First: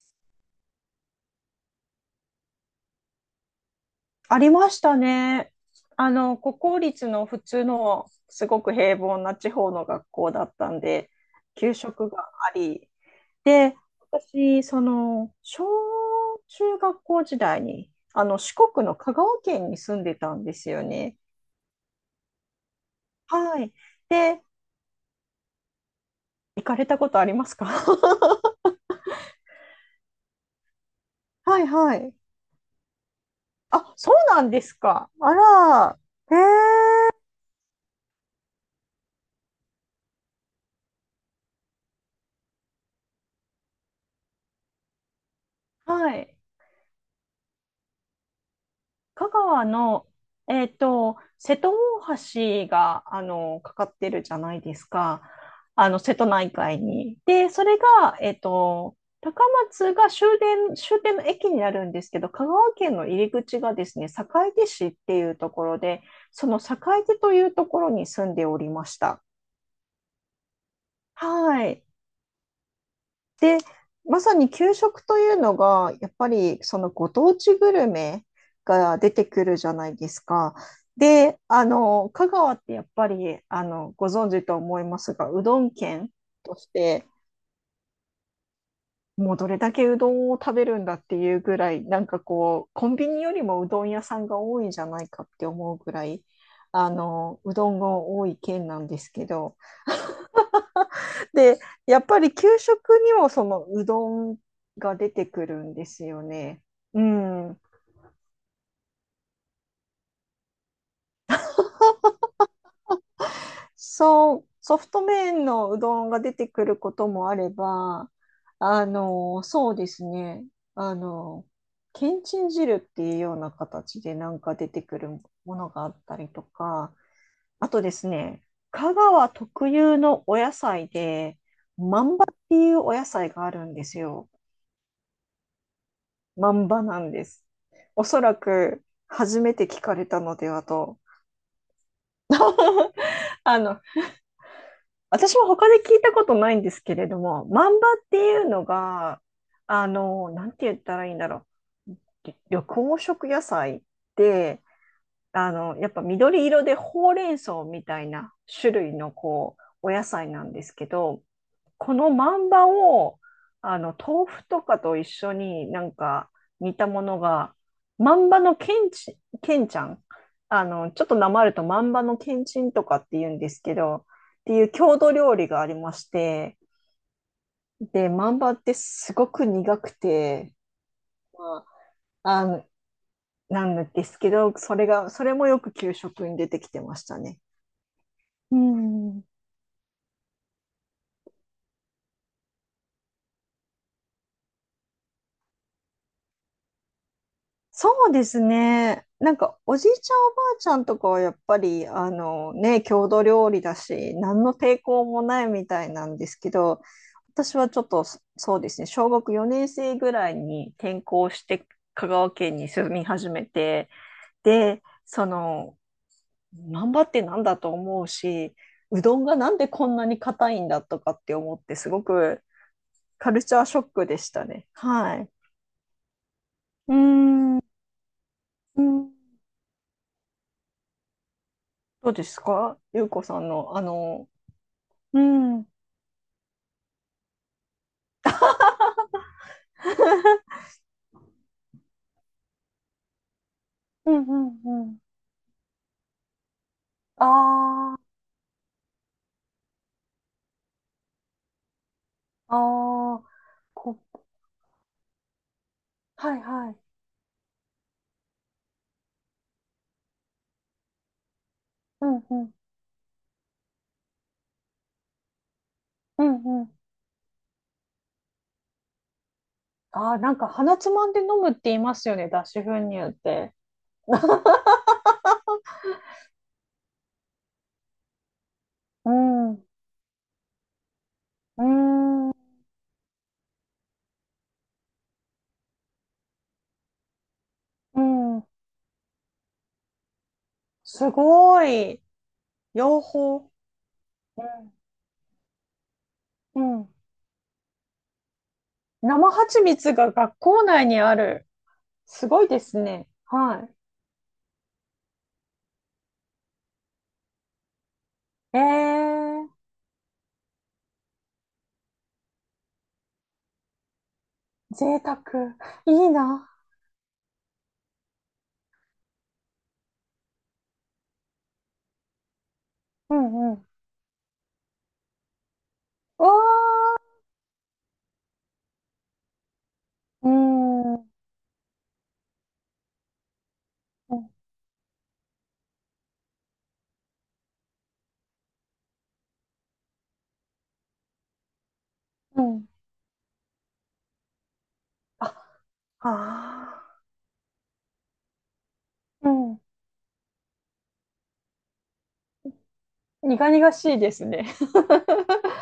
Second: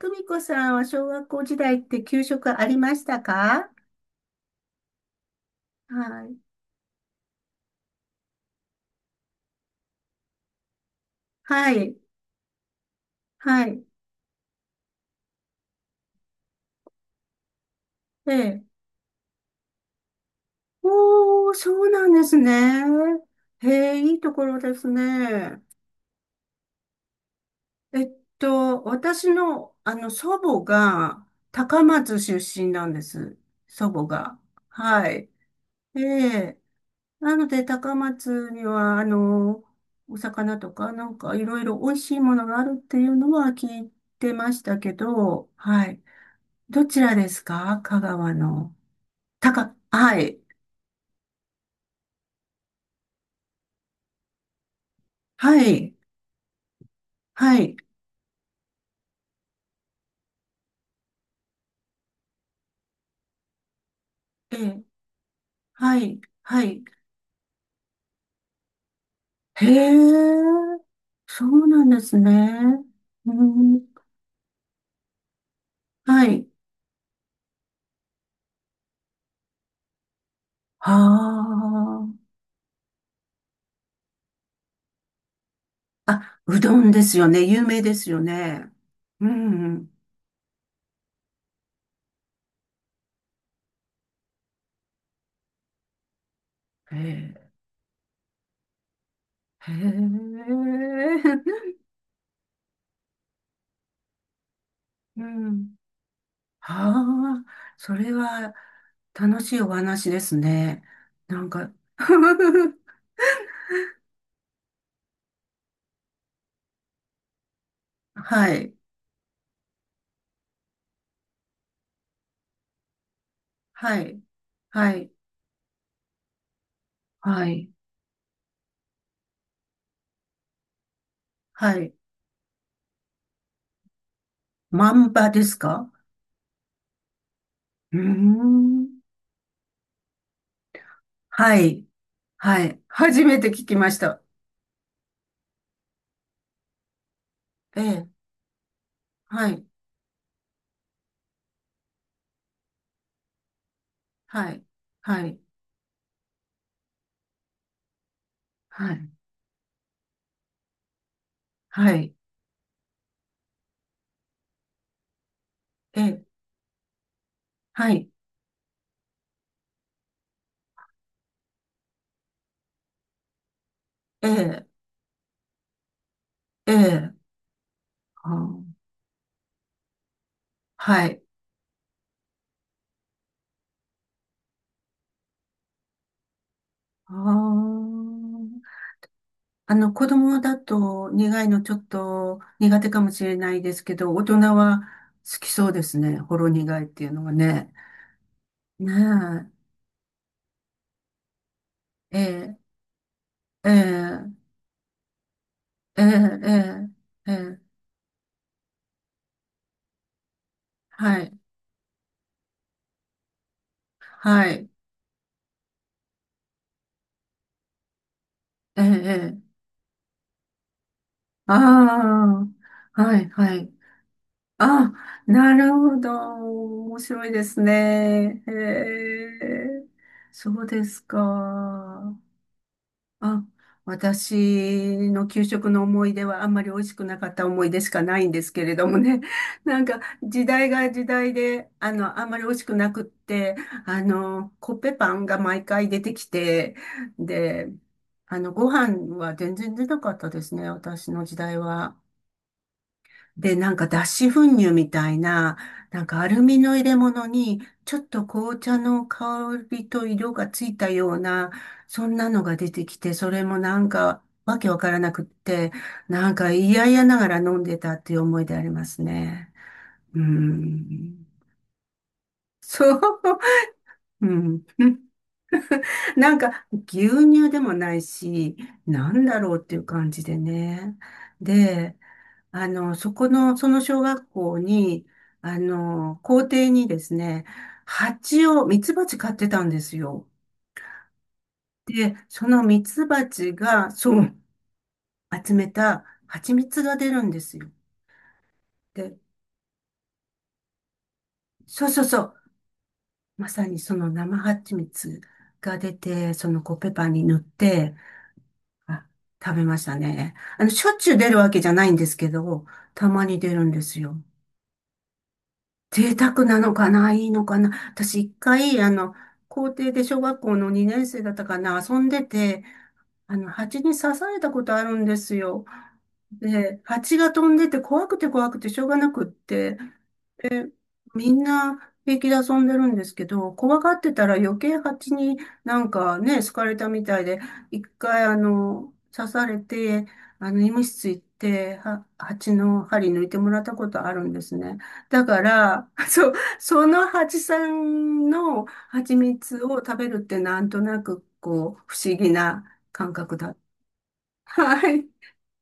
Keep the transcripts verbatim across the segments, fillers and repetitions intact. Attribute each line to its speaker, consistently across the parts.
Speaker 1: とみこさんは小学校時代って給食ありましたか？
Speaker 2: ありましたね。あ
Speaker 1: は
Speaker 2: の、
Speaker 1: い。
Speaker 2: 国公立の普通のすごく平凡な地方の学校だったんで、
Speaker 1: は
Speaker 2: 給
Speaker 1: い。
Speaker 2: 食があり。
Speaker 1: は
Speaker 2: で、
Speaker 1: い。
Speaker 2: 私、その、小中学校時代に、あ
Speaker 1: え
Speaker 2: の、四
Speaker 1: え。
Speaker 2: 国の香川県に住んでたんですよね。
Speaker 1: おー、そうなんですね。
Speaker 2: はい。
Speaker 1: へえ、いいと
Speaker 2: で、
Speaker 1: ころですね。
Speaker 2: 行かれたことありますか？
Speaker 1: えっ と、私の、あの、祖母が
Speaker 2: はい
Speaker 1: 高
Speaker 2: はい。
Speaker 1: 松出身なんです。祖
Speaker 2: あ、
Speaker 1: 母
Speaker 2: そう
Speaker 1: が。
Speaker 2: なんです
Speaker 1: は
Speaker 2: か。
Speaker 1: い。
Speaker 2: あら、
Speaker 1: ええ。なので、高松には、あの、お魚とか、なんかいろいろ美味しいものがあるっていうのは聞いてましたけど、はい。
Speaker 2: はい。
Speaker 1: どちらですか香川の？
Speaker 2: 香
Speaker 1: た
Speaker 2: 川
Speaker 1: か、
Speaker 2: の、
Speaker 1: はい。
Speaker 2: えっと、瀬戸大橋が、あの、かかってるじゃないですか。
Speaker 1: は
Speaker 2: あ
Speaker 1: い。
Speaker 2: の、瀬戸内海に。で、
Speaker 1: は
Speaker 2: そ
Speaker 1: い。
Speaker 2: れが、えっと、高松が終電、終点の駅になるんですけど、香川県の入り口がですね、坂
Speaker 1: え
Speaker 2: 出
Speaker 1: え。
Speaker 2: 市っていうところ
Speaker 1: は
Speaker 2: で、
Speaker 1: い。
Speaker 2: その
Speaker 1: はい。
Speaker 2: 坂出というところに住んでおりました。
Speaker 1: へえ。そ
Speaker 2: は
Speaker 1: うな
Speaker 2: い。
Speaker 1: んですね。うん。
Speaker 2: まさに給食というのが、やっ
Speaker 1: は
Speaker 2: ぱ
Speaker 1: い。
Speaker 2: りそのご当地グルメが出てくるじゃないですか。で、
Speaker 1: は
Speaker 2: あの、香川ってやっぱり、あの、ご存知と思いますが、うどん県
Speaker 1: あ。あ、
Speaker 2: と
Speaker 1: う
Speaker 2: し
Speaker 1: どんで
Speaker 2: て、
Speaker 1: すよね。有名ですよね。う
Speaker 2: もうどれだけ
Speaker 1: ん。
Speaker 2: うどんを食べるんだっていうぐらい、なんかこう、コンビニよりもうどん屋さんが多いんじゃないかって思うぐらい、あ
Speaker 1: へ
Speaker 2: の、
Speaker 1: え。
Speaker 2: うどんが多い県なんですけど、
Speaker 1: へえ。
Speaker 2: で、やっぱり給食にもそのうどんが出
Speaker 1: う
Speaker 2: てくる
Speaker 1: ん。
Speaker 2: んですよね。う
Speaker 1: はあ。
Speaker 2: ん。
Speaker 1: それは楽しいお話ですね。なんか
Speaker 2: そう、ソフト麺のうどんが出てくることもあれば、
Speaker 1: はい。
Speaker 2: あの、そうですね。あの、けんちん汁っていうような
Speaker 1: は
Speaker 2: 形で
Speaker 1: い。
Speaker 2: なんか出て
Speaker 1: は
Speaker 2: くる
Speaker 1: い。
Speaker 2: ものがあったりとか、
Speaker 1: は
Speaker 2: あ
Speaker 1: い。
Speaker 2: とですね、香川特有のお野菜で、
Speaker 1: はい。
Speaker 2: まんばっていうお野菜があるんですよ。
Speaker 1: 万場ですか？
Speaker 2: まんばなんです。
Speaker 1: うー
Speaker 2: おそらく
Speaker 1: ん。
Speaker 2: 初めて聞かれたのではと。
Speaker 1: はい。はい。初め て
Speaker 2: あ
Speaker 1: 聞き
Speaker 2: の、
Speaker 1: ました。
Speaker 2: 私も他で聞いたことないんですけれども、マ
Speaker 1: え
Speaker 2: ンバ
Speaker 1: え。
Speaker 2: っていうのが、
Speaker 1: はい。
Speaker 2: あの、なんて言ったらいいんだろう。緑黄色野菜
Speaker 1: は
Speaker 2: で、
Speaker 1: い。はい。
Speaker 2: あの、やっぱ緑色でほうれん草みたいな種
Speaker 1: は
Speaker 2: 類
Speaker 1: い。
Speaker 2: のこう、お野菜なんですけど、
Speaker 1: は
Speaker 2: この
Speaker 1: い。
Speaker 2: マンバを、あの、豆腐とかと一緒になん
Speaker 1: ええ。
Speaker 2: か煮たものが、
Speaker 1: はい。
Speaker 2: マンバのけんち、けんちゃん。あの、ちょっとなまるとマンバのけんちんとかって言うんですけど、っ
Speaker 1: え
Speaker 2: てい
Speaker 1: え。
Speaker 2: う郷土料理がありまして、
Speaker 1: ええ。
Speaker 2: で、
Speaker 1: あ
Speaker 2: マンバっ
Speaker 1: ー、
Speaker 2: てすごく苦くて、
Speaker 1: はい。
Speaker 2: まあ、あの、なんですけど、それが、それもよく給食に出てきてまし
Speaker 1: あ
Speaker 2: たね。う
Speaker 1: ー。
Speaker 2: ん。
Speaker 1: あの、子供だと苦いのちょっと苦手かもしれないですけど、大人は好きそうですね。ほろ苦いっていうのはね。
Speaker 2: そうですね。なん
Speaker 1: ね
Speaker 2: か、おじいちゃん、おばあちゃんとかはやっぱり、あ
Speaker 1: え。え
Speaker 2: の
Speaker 1: え。
Speaker 2: ね、郷土料理
Speaker 1: え
Speaker 2: だし、何
Speaker 1: え。
Speaker 2: の抵抗もないみたい
Speaker 1: え
Speaker 2: なんです
Speaker 1: え、え
Speaker 2: けど、
Speaker 1: え、え
Speaker 2: 私
Speaker 1: え、
Speaker 2: はちょっと、そそうですね、小学よねん生ぐらいに転
Speaker 1: は
Speaker 2: 校
Speaker 1: い、
Speaker 2: して、香川県に住み始めて、
Speaker 1: はい、
Speaker 2: で、その、難波ってなんだと思うし、
Speaker 1: ええ、
Speaker 2: う
Speaker 1: え
Speaker 2: どんがな
Speaker 1: え、
Speaker 2: んでこんなに硬いんだとかって思って、すご
Speaker 1: あ
Speaker 2: く
Speaker 1: あ、はい、
Speaker 2: カル
Speaker 1: は
Speaker 2: チャー
Speaker 1: い。
Speaker 2: ショックでしたね。
Speaker 1: あ、
Speaker 2: はい。
Speaker 1: なるほど。
Speaker 2: うー
Speaker 1: 面白いで
Speaker 2: ん。
Speaker 1: すね。
Speaker 2: うん、
Speaker 1: へえ、そうです
Speaker 2: どう
Speaker 1: か。
Speaker 2: ですかゆうこさ
Speaker 1: あ、
Speaker 2: んの、あの、
Speaker 1: 私
Speaker 2: う
Speaker 1: の給
Speaker 2: ん、うん、
Speaker 1: 食の思い出はあんまり美味しくなかった思い出しかないんですけれどもね。なんか時代が時代で、あの、あんまり美味しくなくって、あ
Speaker 2: う
Speaker 1: の、
Speaker 2: ん、
Speaker 1: コッ
Speaker 2: う
Speaker 1: ペ
Speaker 2: ん。
Speaker 1: パンが毎回出てきて、で、
Speaker 2: あ
Speaker 1: あの、ご飯は全然出なかったですね、私の時代は。
Speaker 2: あ、ああ、
Speaker 1: で、なんか
Speaker 2: こ、
Speaker 1: 脱脂粉乳みたいな、なんかア
Speaker 2: はい、
Speaker 1: ルミ
Speaker 2: は
Speaker 1: の
Speaker 2: い。
Speaker 1: 入れ物に、ちょっと紅茶の香りと色がついたような、そ
Speaker 2: う
Speaker 1: ん
Speaker 2: ん、
Speaker 1: な
Speaker 2: う
Speaker 1: の
Speaker 2: ん、
Speaker 1: が出てきて、それもなんかわけわからなくって、
Speaker 2: う
Speaker 1: なんか
Speaker 2: ん、うん。
Speaker 1: 嫌々ながら飲んでたっていう思いでありますね。
Speaker 2: ああ、
Speaker 1: う
Speaker 2: なんか鼻つまんで
Speaker 1: ん。
Speaker 2: 飲 むって言いますよね、脱脂粉
Speaker 1: そう。
Speaker 2: 乳って。
Speaker 1: うん。なんか牛乳でもないし、
Speaker 2: う
Speaker 1: なんだ
Speaker 2: ん、
Speaker 1: ろう
Speaker 2: う
Speaker 1: っていう感じでね。で、
Speaker 2: ん、
Speaker 1: あの、そこの、その小学校に、あの、校庭にですね、
Speaker 2: うん。
Speaker 1: 蜂を、ミツバチ飼ってたんですよ。
Speaker 2: すごい。
Speaker 1: で、そのミ
Speaker 2: 養
Speaker 1: ツバ
Speaker 2: 蜂。
Speaker 1: チが、そう、集めた蜂
Speaker 2: うん、
Speaker 1: 蜜
Speaker 2: うん。
Speaker 1: が出るんですよ。で、
Speaker 2: 生蜂蜜が学校内にある。
Speaker 1: そうそうそ
Speaker 2: す
Speaker 1: う、
Speaker 2: ごいですね。
Speaker 1: まさ
Speaker 2: は
Speaker 1: にその生蜂蜜が出て、そのコッペパンに塗って、あ、
Speaker 2: い。ええ
Speaker 1: 食べましたね。あの、しょっちゅう出るわけじゃないんですけど、たまに出るんですよ。
Speaker 2: ー、贅沢。いい
Speaker 1: 贅沢
Speaker 2: な。
Speaker 1: なのかないいのかな。私一回、あの、校庭で小学校のに生だったかな遊んでて、
Speaker 2: う
Speaker 1: あの、
Speaker 2: ん、うん。
Speaker 1: 蜂に刺されたことあるんですよ。で、
Speaker 2: わ
Speaker 1: 蜂が飛んでて怖くて怖くてしょうがなくって、
Speaker 2: うーん、う
Speaker 1: みんな平気で遊んでるんですけど、怖がって
Speaker 2: ん、
Speaker 1: たら余計蜂になんかね、好かれたみたいで、一回あの、刺されて、あの、医務室行って、は、
Speaker 2: う
Speaker 1: 蜂
Speaker 2: ん。
Speaker 1: の針抜いてもらったことあるんですね。だか
Speaker 2: あ、
Speaker 1: ら、そう、そ
Speaker 2: あ
Speaker 1: の蜂さんの蜂
Speaker 2: あ、うん。
Speaker 1: 蜜を食べるってなんとなくこう、不思議な感覚
Speaker 2: 苦
Speaker 1: だ。
Speaker 2: 々しいですね。
Speaker 1: はい。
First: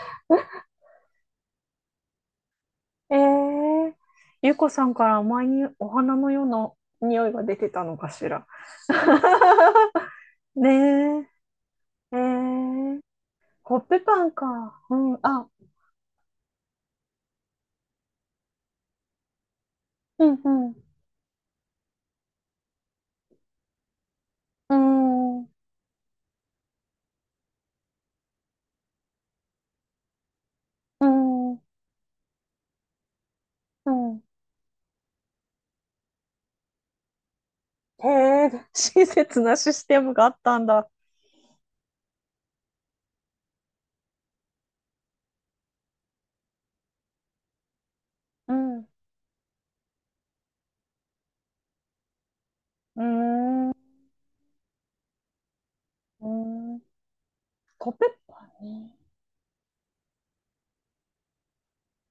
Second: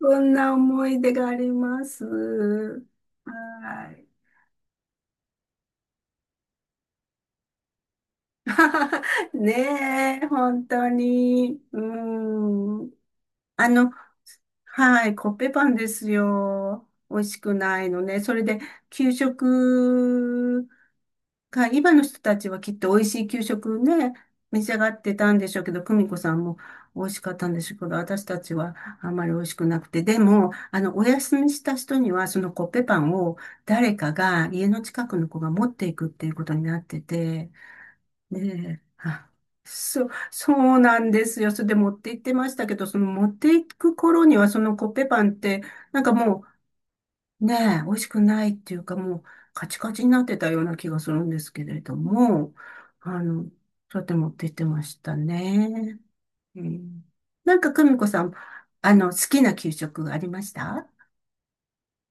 Speaker 1: そんな思い出があります。
Speaker 2: え
Speaker 1: は
Speaker 2: え、
Speaker 1: い。
Speaker 2: ゆうこさんから前にお花のような匂いが出てたのかしら。
Speaker 1: ねえ、本当
Speaker 2: ね
Speaker 1: に。う
Speaker 2: え、え
Speaker 1: ん。
Speaker 2: え、
Speaker 1: あ
Speaker 2: コッ
Speaker 1: の、
Speaker 2: ペパンか。う
Speaker 1: はい、
Speaker 2: ん、
Speaker 1: コッ
Speaker 2: あ、
Speaker 1: ペパンですよ。美味しくないのね。それで、給
Speaker 2: うん、
Speaker 1: 食
Speaker 2: うん、
Speaker 1: が、今の人たちはきっと美味しい給食ね、召し
Speaker 2: う
Speaker 1: 上がってたんで
Speaker 2: ん、
Speaker 1: しょうけど、久美子さんも美味しかったんでしょうけど、私たちはあんまり美味しくなくて。でも、あの、お
Speaker 2: う
Speaker 1: 休みし
Speaker 2: ん、
Speaker 1: た人には、そのコッペパンを
Speaker 2: う
Speaker 1: 誰か
Speaker 2: ん。
Speaker 1: が家の近くの子が持っていくっていうことになってて、
Speaker 2: へえ、
Speaker 1: ねえ。
Speaker 2: 親
Speaker 1: あ、
Speaker 2: 切なシステ
Speaker 1: そ、
Speaker 2: ムがあっ
Speaker 1: そ
Speaker 2: たん
Speaker 1: う
Speaker 2: だ。
Speaker 1: なんですよ。それで持って行ってましたけど、その持って行く頃にはそのコッペパンって、なんかもうねえ、美味しくない
Speaker 2: う
Speaker 1: ってい
Speaker 2: ん、
Speaker 1: う
Speaker 2: う
Speaker 1: かもうカチカチになってたような気がするんですけれども、
Speaker 2: ー
Speaker 1: あの、
Speaker 2: ん、う
Speaker 1: そうやって持って行ってましたね。
Speaker 2: ー
Speaker 1: う
Speaker 2: ん。
Speaker 1: ん、なんか久
Speaker 2: コッ
Speaker 1: 美
Speaker 2: ペ
Speaker 1: 子さん、
Speaker 2: パンね。
Speaker 1: あの、好きな給食ありました？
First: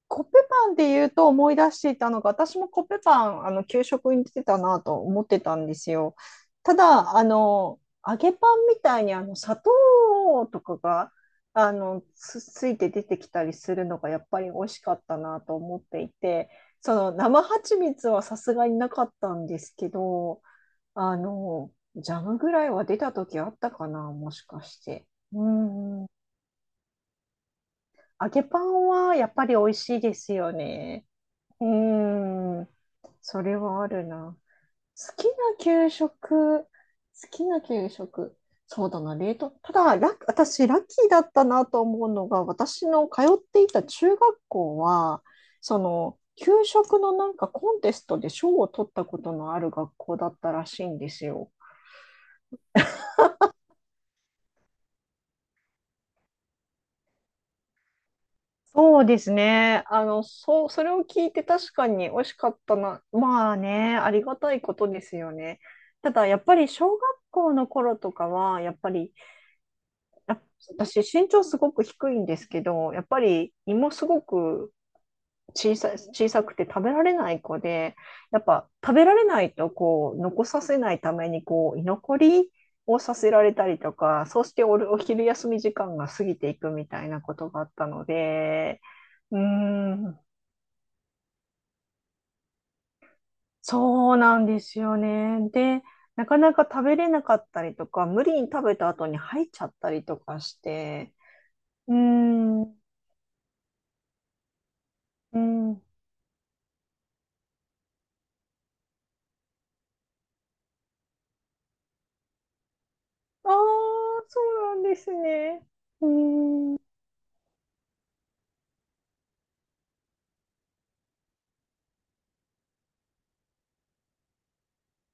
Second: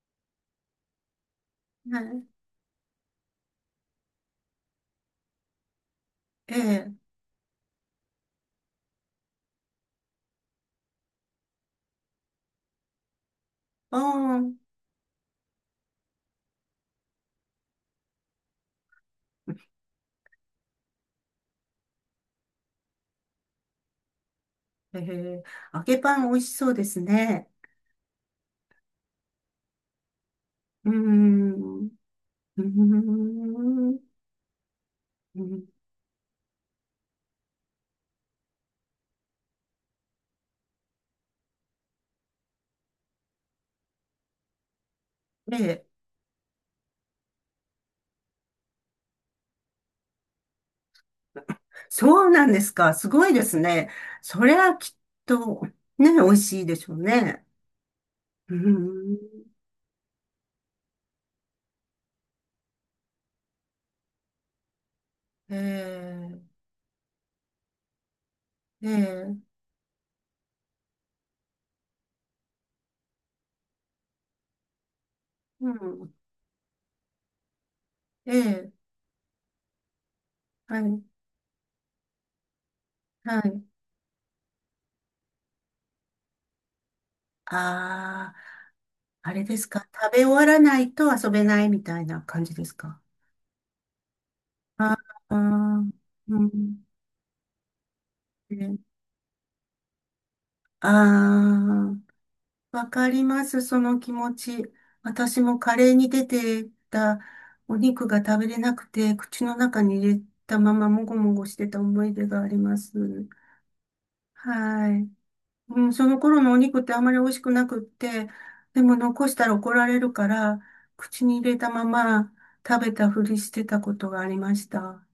Speaker 2: コッペパンで言うと思い出してい
Speaker 1: は
Speaker 2: たの
Speaker 1: い。
Speaker 2: が、私もコッペパン、あの、給食に出てたなと思ってたんですよ。
Speaker 1: え
Speaker 2: た
Speaker 1: え。
Speaker 2: だ、あの、揚げパンみたいに、あの、砂糖とかが、あの、つ、ついて出てきたりする
Speaker 1: あ
Speaker 2: のが、やっ
Speaker 1: あ、
Speaker 2: ぱり美味しかったなと思っていて、その、生蜂蜜はさすがになかったんですけど、あの、ジャムぐらいは出た時あったかな、もしかし
Speaker 1: え
Speaker 2: て。
Speaker 1: え。
Speaker 2: う
Speaker 1: 揚げ
Speaker 2: ん。
Speaker 1: パン美味しそうですね。
Speaker 2: 揚げパンはやっぱり美味しいですよ
Speaker 1: うー
Speaker 2: ね。う
Speaker 1: ん。うー
Speaker 2: ーん、それはある
Speaker 1: ん。
Speaker 2: な。好きな
Speaker 1: うん。
Speaker 2: 給食、好きな給食、そうだな、冷凍。ただ、ラッ私、ラッキーだったなと思うのが、私の通っていた中学校は、
Speaker 1: え
Speaker 2: そ
Speaker 1: え、
Speaker 2: の、給食のなんかコンテストで賞を取ったことのある学校だったらしいんですよ。
Speaker 1: そうなんですか。すごいですね。それはきっと、ね、美味しいでしょうね。う
Speaker 2: そう
Speaker 1: ん。
Speaker 2: ですね。あの、そう、それを聞いて確かに美味しかったな。まあね、ありがたいことですよね。ただ、
Speaker 1: え
Speaker 2: やっぱり小学校の頃とかは、やっ
Speaker 1: え、え
Speaker 2: ぱり、
Speaker 1: え、
Speaker 2: やっ私身長すごく低いんですけど、やっぱり胃もすごく
Speaker 1: う
Speaker 2: 小さい、
Speaker 1: ん。
Speaker 2: 小さくて食べられない子で、
Speaker 1: え
Speaker 2: やっぱ
Speaker 1: え、
Speaker 2: 食べられないとこう残さ
Speaker 1: は
Speaker 2: せない
Speaker 1: い、
Speaker 2: ためにこう居残りをさせ
Speaker 1: は
Speaker 2: られ
Speaker 1: い。
Speaker 2: たりとか、そうしておる、お昼休み時間が過ぎていくみたいなことがあったの
Speaker 1: ああ、
Speaker 2: で、
Speaker 1: あ
Speaker 2: うー
Speaker 1: れですか。食
Speaker 2: ん、
Speaker 1: べ終わらないと遊べないみたいな感じですか？
Speaker 2: そうなんです
Speaker 1: あ
Speaker 2: よ
Speaker 1: あ
Speaker 2: ね。で、
Speaker 1: ー、
Speaker 2: なか
Speaker 1: う
Speaker 2: なか
Speaker 1: ん。
Speaker 2: 食べれなかったりとか、無理に食べた後に吐いちゃったりとかして、う
Speaker 1: あ
Speaker 2: ーん、う
Speaker 1: あー、わかります、その気持ち。私も
Speaker 2: ん、
Speaker 1: カ
Speaker 2: あ
Speaker 1: レーに出てたお肉が食べれなくて、口の中に入れたままもごもごしてた思い出があります。
Speaker 2: あ、そうなん
Speaker 1: は
Speaker 2: で
Speaker 1: い。
Speaker 2: すね。
Speaker 1: うん、
Speaker 2: う
Speaker 1: その頃のお
Speaker 2: ーん、
Speaker 1: 肉ってあまり美味しくなくって、でも残したら怒られるから、口に入れたまま食べたふりしてたことがありました。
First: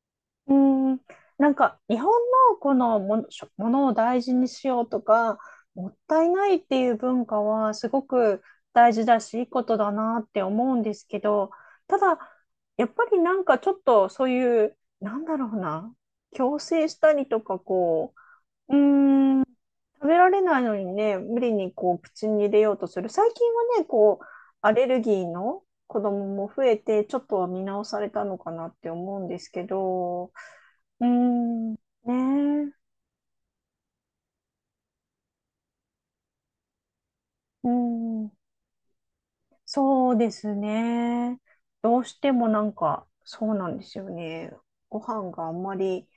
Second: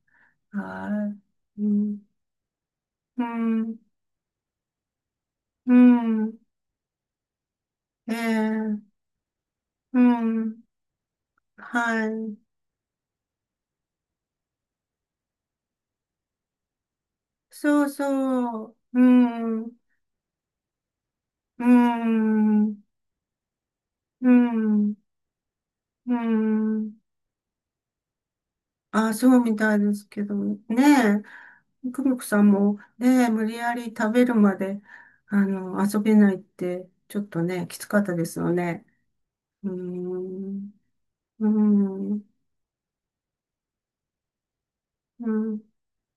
Speaker 2: うーん、
Speaker 1: は
Speaker 2: なん
Speaker 1: い。う
Speaker 2: か日
Speaker 1: ん、
Speaker 2: 本のこのも
Speaker 1: う
Speaker 2: の、しょも
Speaker 1: ん、
Speaker 2: のを大事にしようとか、
Speaker 1: う
Speaker 2: もったい
Speaker 1: ん、
Speaker 2: ないっていう文化はすご
Speaker 1: え
Speaker 2: く
Speaker 1: え、
Speaker 2: 大事だし、いいことだ
Speaker 1: う
Speaker 2: なって
Speaker 1: ん、
Speaker 2: 思うんですけど、た
Speaker 1: は
Speaker 2: だ、
Speaker 1: い。
Speaker 2: やっぱりなんかちょっとそういう、なんだろうな、強制したりとか、
Speaker 1: そう
Speaker 2: こ
Speaker 1: そう。
Speaker 2: う、うー
Speaker 1: う
Speaker 2: ん、
Speaker 1: ん。
Speaker 2: 食べられないのにね、無理
Speaker 1: う
Speaker 2: にこう口に入れよう
Speaker 1: ん。
Speaker 2: とする。最近はね、こう、
Speaker 1: う
Speaker 2: アレ
Speaker 1: ん。
Speaker 2: ルギーの子
Speaker 1: う
Speaker 2: 供も増え
Speaker 1: ん。
Speaker 2: て、ちょっとは見直されたのかなって
Speaker 1: あ、
Speaker 2: 思う
Speaker 1: そ
Speaker 2: んで
Speaker 1: う
Speaker 2: す
Speaker 1: み
Speaker 2: け
Speaker 1: たいですけ
Speaker 2: ど、
Speaker 1: どね。
Speaker 2: うん、ね
Speaker 1: え。久
Speaker 2: え、
Speaker 1: 美子さんもね、無理やり食べるまで、あの、遊べないって、ちょっとね、
Speaker 2: う
Speaker 1: きつかったで
Speaker 2: ん、
Speaker 1: すよね。うー
Speaker 2: そうです
Speaker 1: ん。
Speaker 2: ね。
Speaker 1: う
Speaker 2: どうし
Speaker 1: ん。
Speaker 2: てもなんか、そうなんですよね。ご
Speaker 1: う
Speaker 2: 飯があ
Speaker 1: ん。
Speaker 2: んまり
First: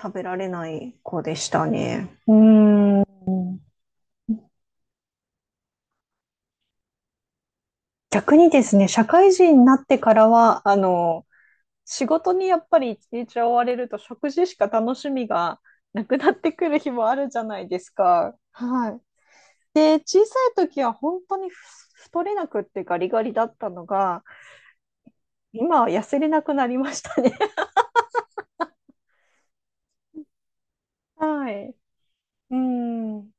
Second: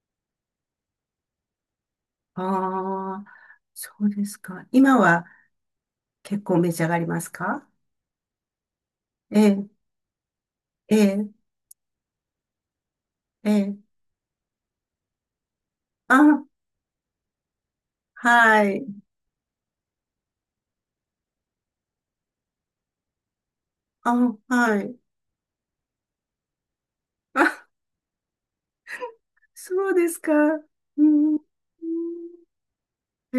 Speaker 2: 食べられない子でしたね。うん、
Speaker 1: ああ、そうですか。今は結構召し上がりますか？
Speaker 2: 逆にですね、社会
Speaker 1: え
Speaker 2: 人にな
Speaker 1: え、
Speaker 2: ってからは、あ
Speaker 1: え
Speaker 2: の、
Speaker 1: え、
Speaker 2: 仕事にやっぱり一日
Speaker 1: え
Speaker 2: 追われ
Speaker 1: え。
Speaker 2: ると食事しか楽しみがなくなっ
Speaker 1: あ、
Speaker 2: てくる日もあるじゃないですか。
Speaker 1: はい。
Speaker 2: はい。で、小さい時は本当にふ太れなくってガリガリだったのが、
Speaker 1: あ、はい。
Speaker 2: 今は痩せれなくなりましたね。
Speaker 1: そうですか。うん。う
Speaker 2: は
Speaker 1: ん。
Speaker 2: い。うん。
Speaker 1: へ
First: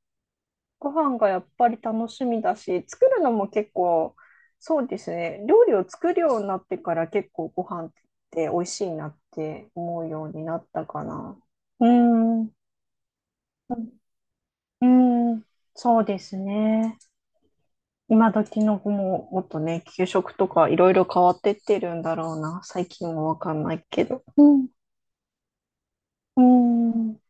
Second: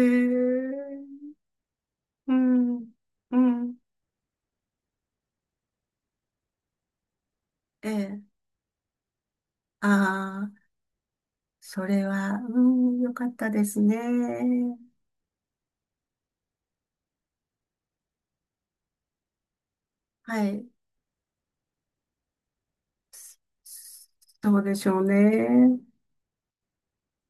Speaker 2: ご飯が
Speaker 1: え。
Speaker 2: やっぱり楽し
Speaker 1: う
Speaker 2: みだし、
Speaker 1: ん。
Speaker 2: 作るの
Speaker 1: う
Speaker 2: も結
Speaker 1: ん。
Speaker 2: 構、そうですね。料理を作るようになってから結構ご飯
Speaker 1: え
Speaker 2: っ
Speaker 1: え。
Speaker 2: て美味しいなって思うように
Speaker 1: ああ、
Speaker 2: なったかな。
Speaker 1: そ
Speaker 2: う
Speaker 1: れは、
Speaker 2: ん。うん。
Speaker 1: うん、よかったですね。
Speaker 2: うん、そうですね。今時の子ももっとね、給食
Speaker 1: は
Speaker 2: と
Speaker 1: い。
Speaker 2: かいろいろ変わってってるんだろうな。最近はわかんないけど。う
Speaker 1: そう
Speaker 2: ん。
Speaker 1: でしょうね。
Speaker 2: うん。